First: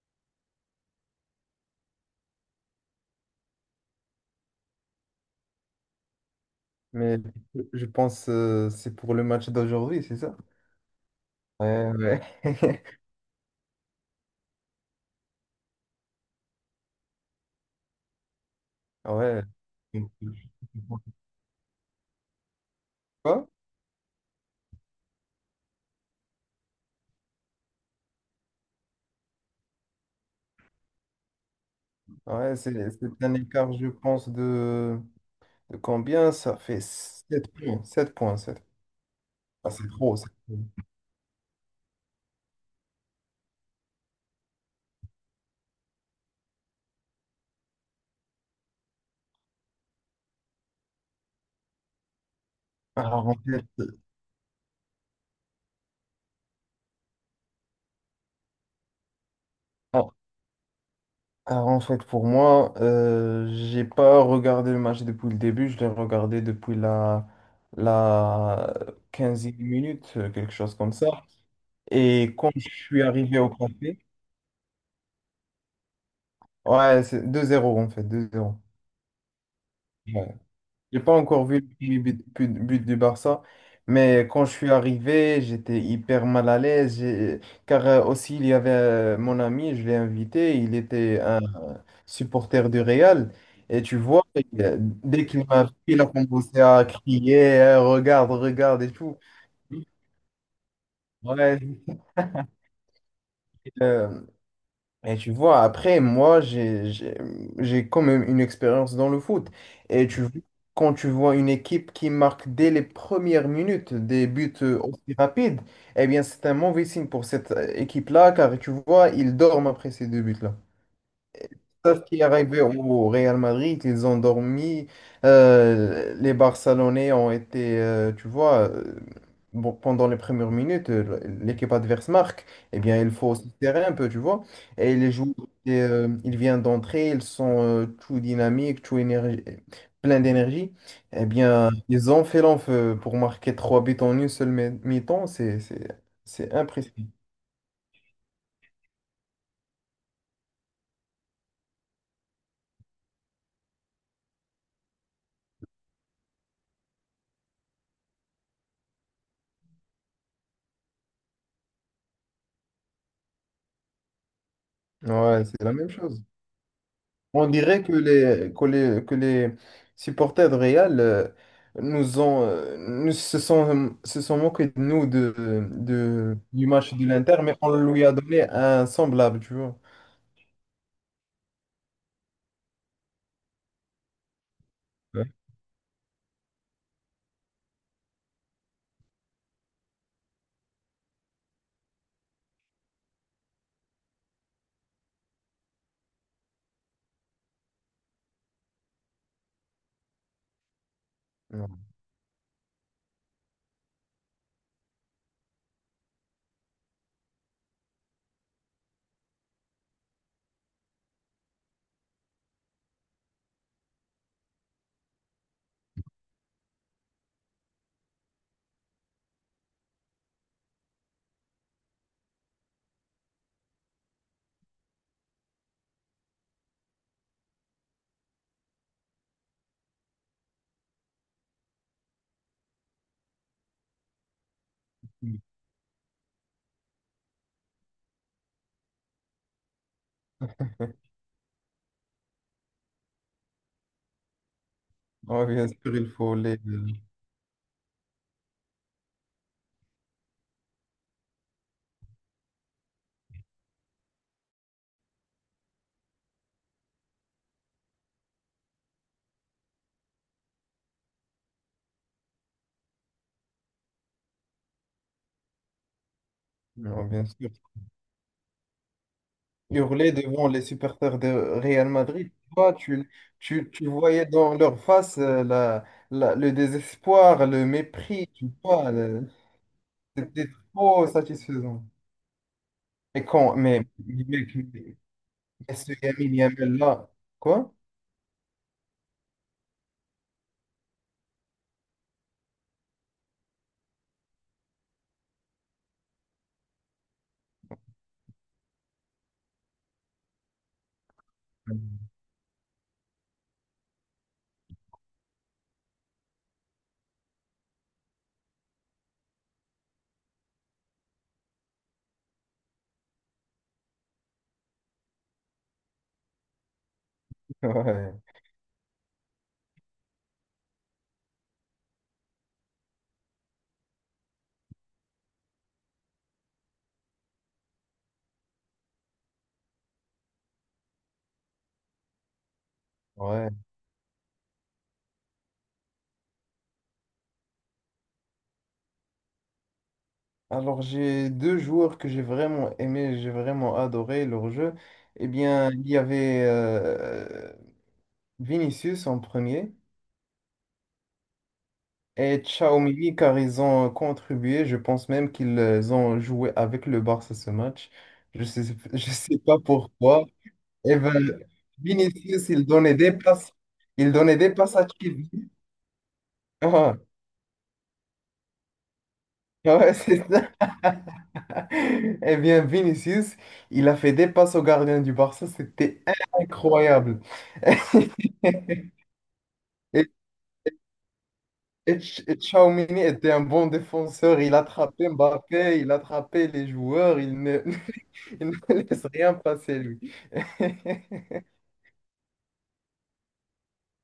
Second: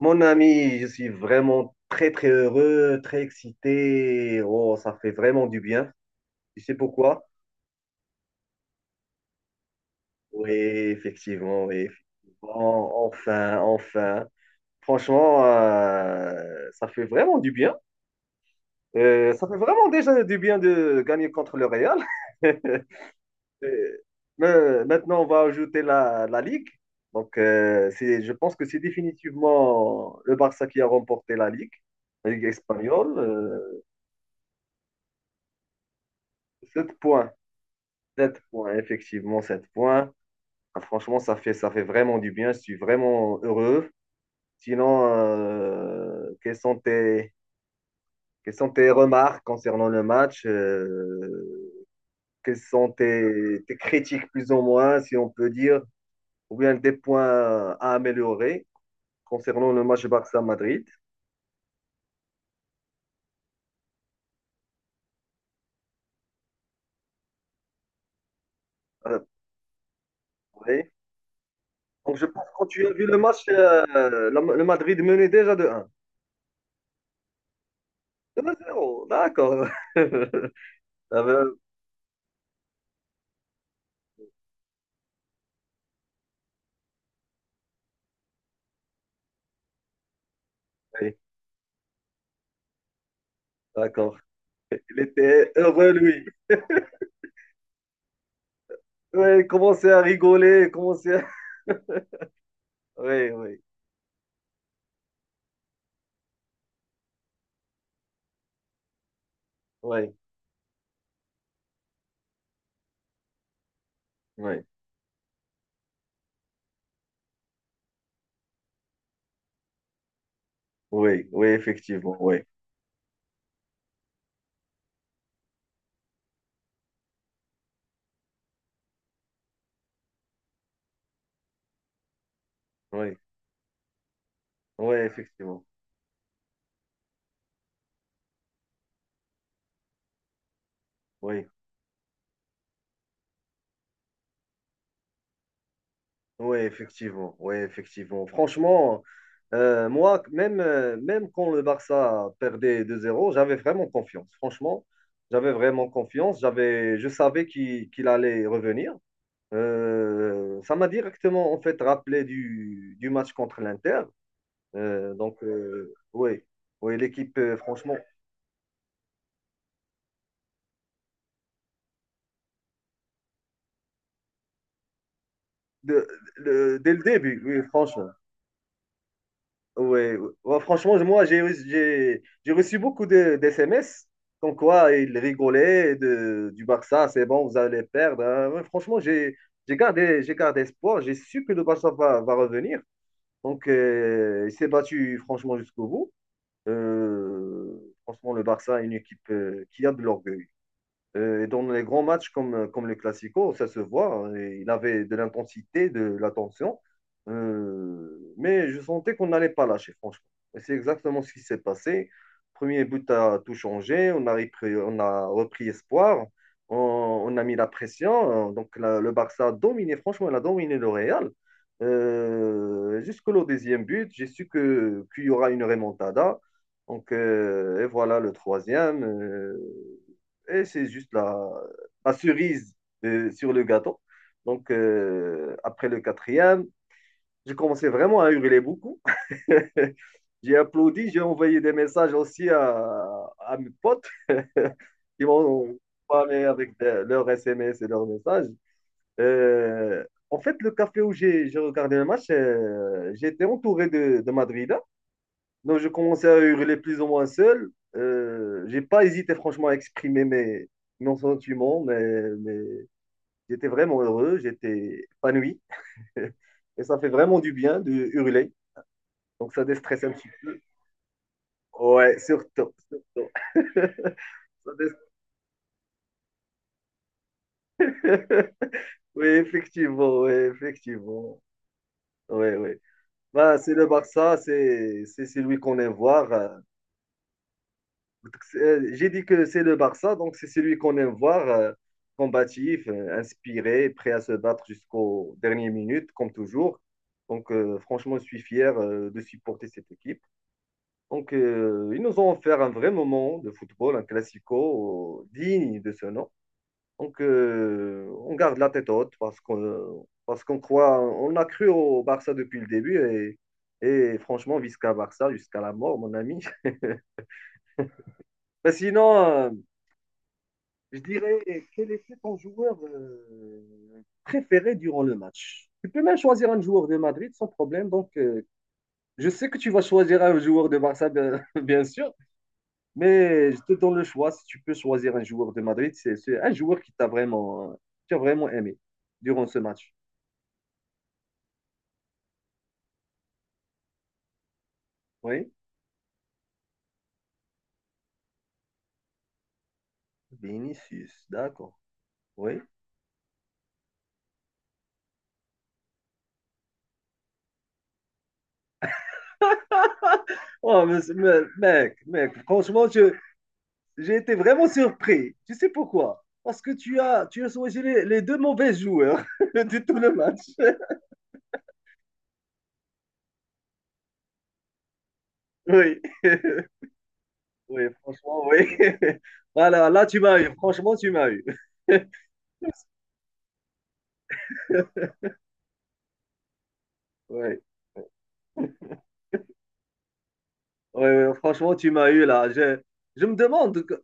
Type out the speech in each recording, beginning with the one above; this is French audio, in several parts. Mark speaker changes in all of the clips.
Speaker 1: Mon ami, je suis vraiment très très heureux, très excité. Oh, ça fait vraiment du bien. Tu sais
Speaker 2: Mais
Speaker 1: pourquoi?
Speaker 2: je pense c'est pour le match d'aujourd'hui, c'est ça?
Speaker 1: Oui, effectivement, oui,
Speaker 2: Ouais, ouais.
Speaker 1: effectivement. Enfin, enfin. Franchement, ça fait vraiment du bien.
Speaker 2: Ouais.
Speaker 1: Ça fait vraiment déjà du bien de gagner contre le Real.
Speaker 2: Quoi?
Speaker 1: Euh, mais maintenant, on va ajouter la Ligue. Donc, je pense que c'est définitivement le Barça qui a remporté la
Speaker 2: Ah
Speaker 1: Ligue
Speaker 2: ouais, c'est
Speaker 1: espagnole.
Speaker 2: un écart, je pense, de combien? Ça fait
Speaker 1: 7 points.
Speaker 2: 7 points, 7 points,
Speaker 1: 7
Speaker 2: 7.
Speaker 1: points, effectivement, 7
Speaker 2: Ah, c'est
Speaker 1: points.
Speaker 2: trop, c'est trop.
Speaker 1: Ah, franchement, ça fait vraiment du bien. Je suis vraiment heureux. Sinon, quelles sont tes remarques concernant le match? Quelles sont
Speaker 2: Alors, en fait,
Speaker 1: tes critiques, plus ou moins, si on peut dire, ou bien des points à améliorer concernant le match
Speaker 2: ah,
Speaker 1: Barça-Madrid?
Speaker 2: alors, en fait, pour moi, j'ai pas regardé le match depuis le début, je l'ai regardé depuis la
Speaker 1: Euh,
Speaker 2: quinzième minute, quelque chose
Speaker 1: oui.
Speaker 2: comme ça.
Speaker 1: Donc, je
Speaker 2: Et
Speaker 1: pense
Speaker 2: quand
Speaker 1: que quand
Speaker 2: je
Speaker 1: tu as
Speaker 2: suis
Speaker 1: vu le
Speaker 2: arrivé
Speaker 1: match,
Speaker 2: au café,
Speaker 1: le Madrid menait déjà de 1.
Speaker 2: ouais, c'est 2-0 en fait, deux
Speaker 1: 2
Speaker 2: zéro.
Speaker 1: zéro, d'accord.
Speaker 2: Ouais. J'ai pas
Speaker 1: Ah
Speaker 2: encore
Speaker 1: ben,
Speaker 2: vu le premier but, but du Barça, mais quand je suis arrivé, j'étais hyper mal à l'aise, car aussi il y avait mon ami, je l'ai invité, il
Speaker 1: oui,
Speaker 2: était un supporter du Real, et tu
Speaker 1: d'accord.
Speaker 2: vois,
Speaker 1: Il
Speaker 2: dès qu'il
Speaker 1: était
Speaker 2: m'a vu,
Speaker 1: heureux,
Speaker 2: il a
Speaker 1: lui.
Speaker 2: commencé à crier. Eh, regarde, regarde et tout.
Speaker 1: Oui, il commençait à rigoler, il commençait à...
Speaker 2: Ouais.
Speaker 1: Oui, oui,
Speaker 2: Et tu vois, après, moi, j'ai quand même une expérience dans le foot. Et
Speaker 1: oui,
Speaker 2: tu, quand tu vois une équipe qui marque dès les premières minutes des buts
Speaker 1: oui,
Speaker 2: aussi rapides, eh bien, c'est un mauvais signe pour cette équipe-là, car tu vois, ils dorment après ces deux buts-là.
Speaker 1: oui, oui,
Speaker 2: Sauf
Speaker 1: effectivement,
Speaker 2: qui est
Speaker 1: oui,
Speaker 2: arrivé au Real Madrid, ils ont dormi. Les Barcelonais ont été, tu vois, bon, pendant les premières minutes, l'équipe adverse marque. Eh bien, il
Speaker 1: oui,
Speaker 2: faut se serrer un peu, tu vois.
Speaker 1: oui,
Speaker 2: Et les joueurs,
Speaker 1: effectivement,
Speaker 2: ils viennent d'entrer, ils sont tout dynamiques, tout énergie, plein d'énergie. Eh
Speaker 1: oui,
Speaker 2: bien, ils ont fait l'enfeu pour marquer trois buts en une seule mi-temps. C'est
Speaker 1: oui,
Speaker 2: impressionnant.
Speaker 1: effectivement, oui, effectivement. Franchement, moi, même, même quand le Barça perdait 2-0, j'avais vraiment confiance. Franchement, j'avais vraiment confiance. J'avais, je savais qu'il allait revenir. Ça m'a directement, en fait, rappelé du match contre l'Inter. Donc,
Speaker 2: Ouais, c'est la même chose.
Speaker 1: oui, oui, l'équipe,
Speaker 2: On dirait que
Speaker 1: franchement,
Speaker 2: les supporters de Real nous ont, nous se sont moqués de nous de,
Speaker 1: de-
Speaker 2: du
Speaker 1: dès
Speaker 2: match
Speaker 1: le
Speaker 2: de l'Inter,
Speaker 1: début,
Speaker 2: mais
Speaker 1: oui,
Speaker 2: on lui
Speaker 1: franchement.
Speaker 2: a donné un semblable, tu vois.
Speaker 1: Oui, ouais. Ouais, franchement, j'ai reçu beaucoup de, d'SMS, comme quoi ils
Speaker 2: Ouais.
Speaker 1: rigolaient de, du Barça, c'est bon, vous allez perdre, hein. Ouais, franchement, j'ai gardé espoir, j'ai su que le Barça va revenir. Donc, il s'est battu, franchement, jusqu'au bout. Euh, Franchement, le Barça est une équipe qui a de l'orgueil. Et dans les
Speaker 2: Non.
Speaker 1: grands matchs comme le Classico, ça se voit, hein, et il avait de l'intensité, de l'attention. Mais je sentais qu'on n'allait pas lâcher, franchement. Et c'est exactement ce qui s'est passé. Premier but a tout changé. On a repris espoir. On, on a mis la pression, hein. Donc le Barça a dominé, franchement, il a dominé le Real. Jusqu'au deuxième but, j'ai su que qu'il y aura une remontada. Donc, et voilà le troisième. Et c'est juste la cerise sur le gâteau. Donc, après le quatrième, j'ai commencé vraiment à hurler beaucoup. J'ai applaudi, j'ai envoyé des messages aussi à mes potes qui
Speaker 2: Non, bien
Speaker 1: m'ont
Speaker 2: sûr, il faut
Speaker 1: parlé
Speaker 2: les,
Speaker 1: avec leurs SMS et leurs messages. Euh, en fait, le café où j'ai regardé le match, j'étais entouré de Madrid. Donc, je commençais à hurler plus ou moins seul. J'ai pas hésité, franchement, à exprimer mes sentiments, mais j'étais vraiment heureux, j'étais épanoui. Et ça
Speaker 2: non,
Speaker 1: fait
Speaker 2: bien
Speaker 1: vraiment
Speaker 2: sûr.
Speaker 1: du bien de hurler. Donc, ça déstresse un
Speaker 2: Hurler
Speaker 1: petit
Speaker 2: devant
Speaker 1: peu.
Speaker 2: les supporters de Real
Speaker 1: Ouais,
Speaker 2: Madrid. Toi,
Speaker 1: surtout.
Speaker 2: tu,
Speaker 1: Surtout.
Speaker 2: tu, tu voyais dans
Speaker 1: Ça
Speaker 2: leur face la, le désespoir, le
Speaker 1: déstresse.
Speaker 2: mépris, tu vois.
Speaker 1: Oui,
Speaker 2: Le-
Speaker 1: effectivement, oui,
Speaker 2: c'était trop
Speaker 1: effectivement.
Speaker 2: satisfaisant.
Speaker 1: Oui, oui.
Speaker 2: Mais quand
Speaker 1: Bah, c'est le
Speaker 2: mais
Speaker 1: Barça,
Speaker 2: mec,
Speaker 1: c'est celui
Speaker 2: mais
Speaker 1: qu'on aime
Speaker 2: ce
Speaker 1: voir.
Speaker 2: Yamin
Speaker 1: Euh,
Speaker 2: Yamel là, quoi?
Speaker 1: donc, j'ai dit que c'est le Barça, donc c'est celui qu'on aime voir, combatif, inspiré, prêt à se battre jusqu'aux dernières minutes, comme toujours. Donc franchement, je suis fier de supporter cette équipe. Donc ils nous ont offert un vrai moment de football, un classico digne de ce nom. Donc on garde la tête haute parce qu'on croit, on a cru au Barça depuis le début et franchement, visca Barça jusqu'à la mort, mon ami.
Speaker 2: Ouais,
Speaker 1: Mais sinon, je dirais, quel était ton joueur préféré durant le match? Tu peux même choisir un joueur de Madrid sans problème. Donc, je sais que tu vas choisir un joueur de Barça, bien, bien sûr,
Speaker 2: ouais.
Speaker 1: mais je te donne le choix. Si tu peux choisir un joueur de Madrid, c'est un joueur qui t'a vraiment, tu as vraiment aimé durant ce match.
Speaker 2: Alors j'ai deux joueurs que j'ai vraiment aimé, j'ai vraiment adoré leur jeu. Eh
Speaker 1: Oui,
Speaker 2: bien, il y avait Vinicius en premier
Speaker 1: Vinicius, d'accord.
Speaker 2: et
Speaker 1: Oui.
Speaker 2: Xiaomini car ils ont contribué. Je pense même qu'ils ont joué avec le Barça ce match. Je sais, je sais pas pourquoi.
Speaker 1: Oh,
Speaker 2: Eh ben,
Speaker 1: mec, mec,
Speaker 2: Vinicius,
Speaker 1: franchement,
Speaker 2: il
Speaker 1: j'ai été
Speaker 2: donnait des
Speaker 1: vraiment
Speaker 2: passes à
Speaker 1: surpris.
Speaker 2: Chilwell.
Speaker 1: Tu sais pourquoi? Parce que tu as choisi les deux mauvais joueurs
Speaker 2: Ah
Speaker 1: de tout
Speaker 2: ouais,
Speaker 1: le
Speaker 2: c'est
Speaker 1: match.
Speaker 2: ça. Eh bien, Vinicius, il a fait des passes au gardien du Barça,
Speaker 1: Oui,
Speaker 2: c'était incroyable.
Speaker 1: oui, franchement, oui. Voilà, là,
Speaker 2: Et,
Speaker 1: tu m'as eu. Franchement, tu m'as eu.
Speaker 2: Ch- et Tchouaméni était un bon défenseur, il attrapait Mbappé, il attrapait les joueurs, il ne,
Speaker 1: Oui,
Speaker 2: il ne laisse rien passer, lui.
Speaker 1: oui, oui, franchement, tu m'as eu là. Je me demande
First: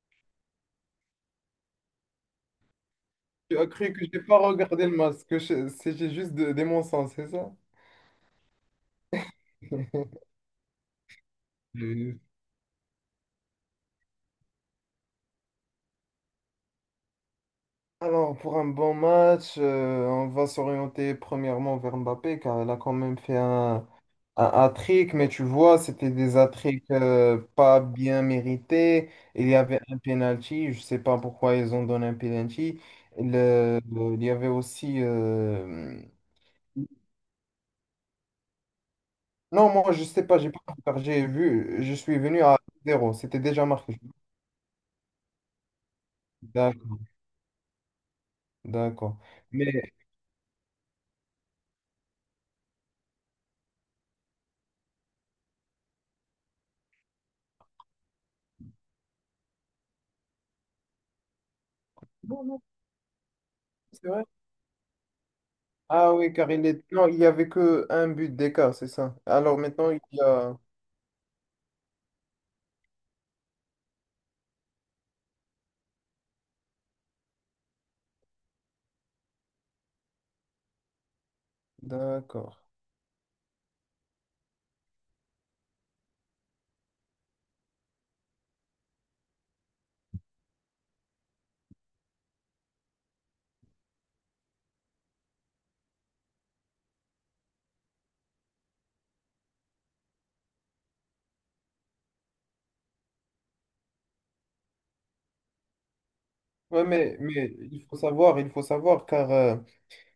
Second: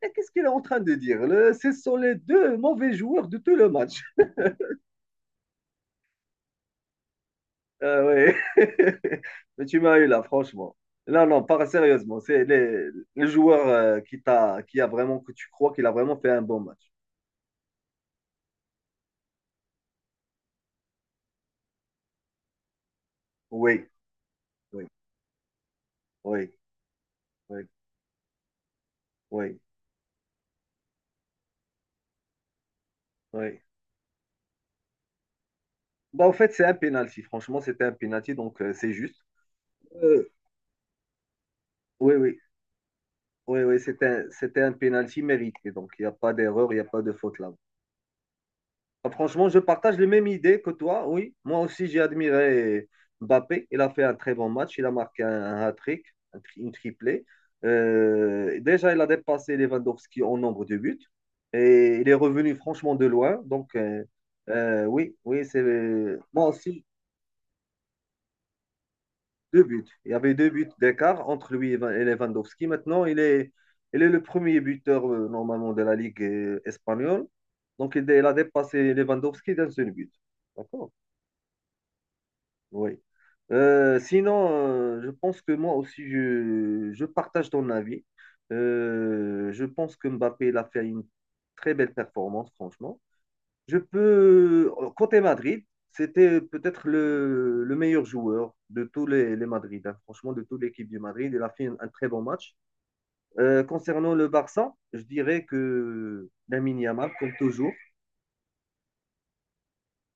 Speaker 1: qu'est-ce qu'il est en train de dire. Ce sont les deux mauvais joueurs de tout
Speaker 2: Tu as
Speaker 1: le
Speaker 2: cru
Speaker 1: match.
Speaker 2: que j'ai pas regardé le match, que je- c'est j'ai juste de, des mensonges, c'est ça?
Speaker 1: Euh, ouais. Mais tu m'as eu là, franchement. Là, non, pas sérieusement.
Speaker 2: Mhm.
Speaker 1: Le joueur qui t'a, qui a vraiment, que tu crois qu'il a vraiment fait un bon match.
Speaker 2: Alors, pour un bon match, on va s'orienter premièrement vers Mbappé, car il a quand même fait
Speaker 1: Oui,
Speaker 2: un
Speaker 1: oui,
Speaker 2: hat-trick, mais tu vois, c'était des hat
Speaker 1: oui, oui,
Speaker 2: pas bien mérités. Il y
Speaker 1: oui,
Speaker 2: avait un penalty, je sais pas pourquoi ils ont donné un penalty.
Speaker 1: oui.
Speaker 2: Il y avait aussi. Euh,
Speaker 1: Bah, en fait, c'est un penalty. Franchement, c'était un penalty, donc c'est juste.
Speaker 2: non, moi, je sais
Speaker 1: Euh,
Speaker 2: pas, j'ai pas regardé, j'ai vu, je
Speaker 1: oui,
Speaker 2: suis
Speaker 1: oui,
Speaker 2: venu à zéro, c'était
Speaker 1: oui,
Speaker 2: déjà
Speaker 1: oui,
Speaker 2: marqué.
Speaker 1: c'était c'était un penalty mérité. Donc, il n'y a pas d'erreur, il n'y a
Speaker 2: D'accord,
Speaker 1: pas de faute là. Ah,
Speaker 2: d'accord.
Speaker 1: franchement, je
Speaker 2: Mais.
Speaker 1: partage les mêmes idées que toi, oui. Moi aussi, j'ai admiré Mbappé. Il a fait un très bon match. Il a marqué un hat-trick, une triplée. Déjà, il a dépassé Lewandowski en nombre de buts. Et il est
Speaker 2: Non,
Speaker 1: revenu
Speaker 2: non,
Speaker 1: franchement de loin. Donc,
Speaker 2: c'est vrai.
Speaker 1: oui, oui, c'est
Speaker 2: Ah oui,
Speaker 1: moi
Speaker 2: car il
Speaker 1: aussi,
Speaker 2: est... non, il y avait que un but d'écart, c'est ça. Alors
Speaker 1: deux buts.
Speaker 2: maintenant, il
Speaker 1: Il y
Speaker 2: y
Speaker 1: avait deux
Speaker 2: a.
Speaker 1: buts d'écart entre lui et Lewandowski. Maintenant, il est le premier buteur normalement de la Ligue espagnole. Donc, il a dépassé Lewandowski d'un seul but. D'accord?
Speaker 2: D'accord.
Speaker 1: Oui. Sinon, je pense que moi aussi, je partage ton avis. Je pense que Mbappé, il a fait une très belle performance, franchement. Je peux, côté Madrid, c'était peut-être le meilleur joueur de tous les Madrid, hein. Franchement, de toute l'équipe du Madrid. Il a fait un très bon match. Concernant le Barça, je dirais que Lamine
Speaker 2: Ouais,
Speaker 1: Yamal, comme
Speaker 2: mais
Speaker 1: toujours.
Speaker 2: il faut savoir, car. Euh,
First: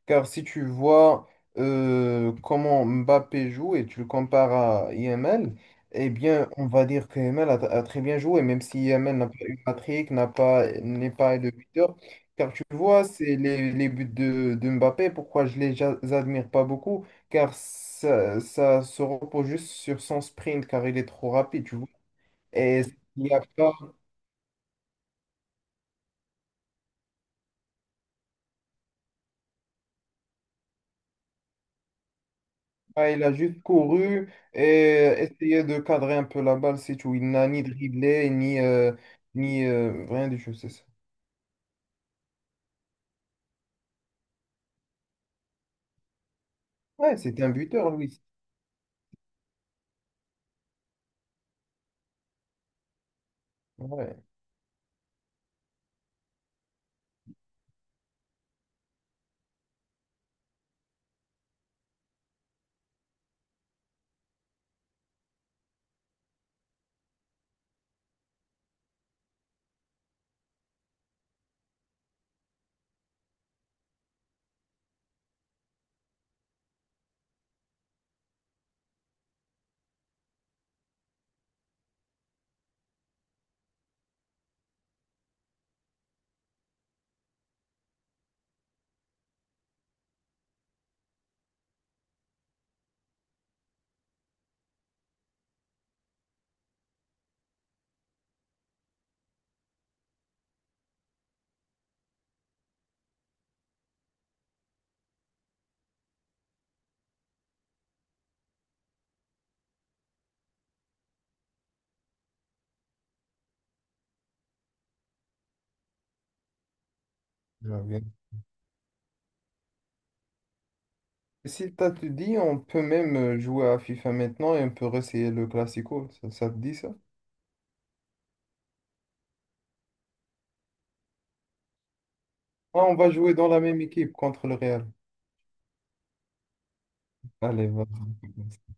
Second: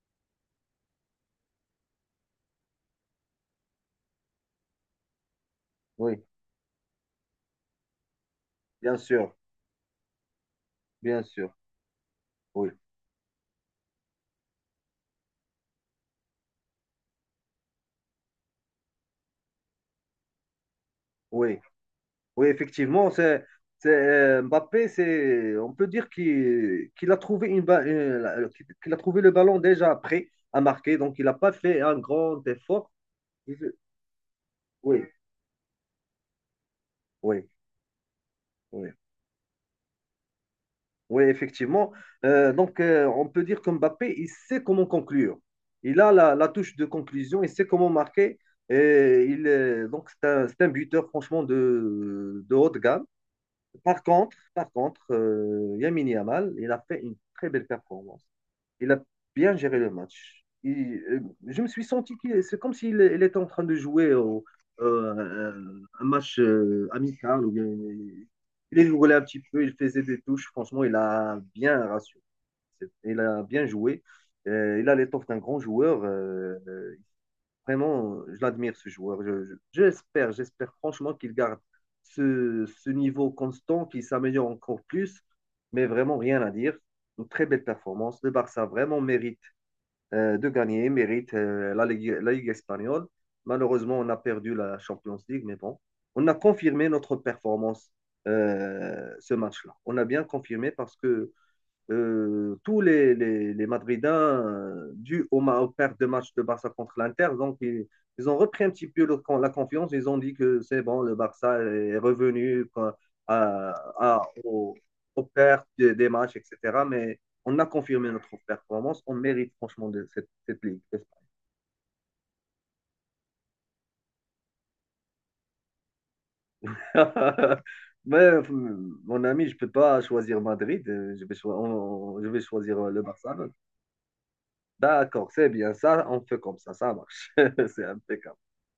Speaker 2: car si tu vois comment Mbappé joue et tu le compares à Yamal, eh
Speaker 1: Oui,
Speaker 2: bien, on va dire que Yamal a très bien joué, même si
Speaker 1: bien
Speaker 2: Yamal n'a
Speaker 1: sûr,
Speaker 2: pas eu Patrick, n'a pas, n'est
Speaker 1: bien
Speaker 2: pas le
Speaker 1: sûr.
Speaker 2: buteur. Car tu
Speaker 1: Oui,
Speaker 2: vois, c'est les buts de Mbappé, pourquoi je les ja- admire pas beaucoup, car ça se repose juste sur son sprint, car il est trop
Speaker 1: oui.
Speaker 2: rapide, tu vois.
Speaker 1: Oui,
Speaker 2: Et
Speaker 1: effectivement,
Speaker 2: il n'y a pas
Speaker 1: Mbappé, c'est, on peut dire qu'il a trouvé qu'il a trouvé le ballon déjà prêt à marquer, donc il n'a pas fait un grand effort.
Speaker 2: ah, il a juste
Speaker 1: Il-
Speaker 2: couru et
Speaker 1: Oui,
Speaker 2: essayé de cadrer un peu la balle, c'est tout. Il
Speaker 1: oui,
Speaker 2: n'a ni dribblé, ni,
Speaker 1: oui,
Speaker 2: ni rien du tout, c'est ça.
Speaker 1: oui, effectivement. Donc, on peut dire que Mbappé, il sait comment conclure. Il a la touche de
Speaker 2: Ouais, c'est
Speaker 1: conclusion, il
Speaker 2: un
Speaker 1: sait comment
Speaker 2: buteur, Louis.
Speaker 1: marquer. Donc, c'est un buteur, franchement, de haute gamme.
Speaker 2: Ouais,
Speaker 1: Par contre, Lamine Yamal, il a fait une très belle performance. Il a bien géré le match. Je me suis senti qu'il, c'est comme s'il il était en train de jouer au- euh, un match amical. Ou bien, il est joué un petit peu, il faisait des touches. Franchement, il a bien rassuré. Il a bien joué. Il a l'étoffe d'un grand joueur. Euh, vraiment, je l'admire, ce joueur. J'espère, j'espère franchement qu'il garde ce niveau constant, qu'il s'améliore encore plus. Mais vraiment, rien à dire. Une très belle performance. Le Barça vraiment mérite de gagner, mérite la Ligue espagnole. Malheureusement, on a perdu la Champions League, mais bon, on a confirmé notre performance ce match-là. On a bien confirmé parce que tous les Madridains, dus aux pertes de match de Barça contre l'Inter, donc ils ont repris un petit peu la confiance. Ils ont dit que c'est bon, le Barça est revenu quoi, à, à- au- aux pertes des matchs, etc. Mais on a
Speaker 2: j'avais
Speaker 1: confirmé
Speaker 2: bien.
Speaker 1: notre performance. On mérite franchement de cette, cette ligue.
Speaker 2: Si t'as te dit, on peut même jouer à FIFA maintenant et on peut essayer le Classico. Ça te dit ça?
Speaker 1: Mais mon ami, je ne peux pas choisir Madrid. Euh, je vais, je vais choisir
Speaker 2: Ah, on
Speaker 1: le
Speaker 2: va jouer
Speaker 1: Barça.
Speaker 2: dans la même équipe contre le Real.
Speaker 1: D'accord, c'est bien ça. On fait comme ça. Ça marche.
Speaker 2: Allez,
Speaker 1: C'est impeccable.
Speaker 2: vas-y.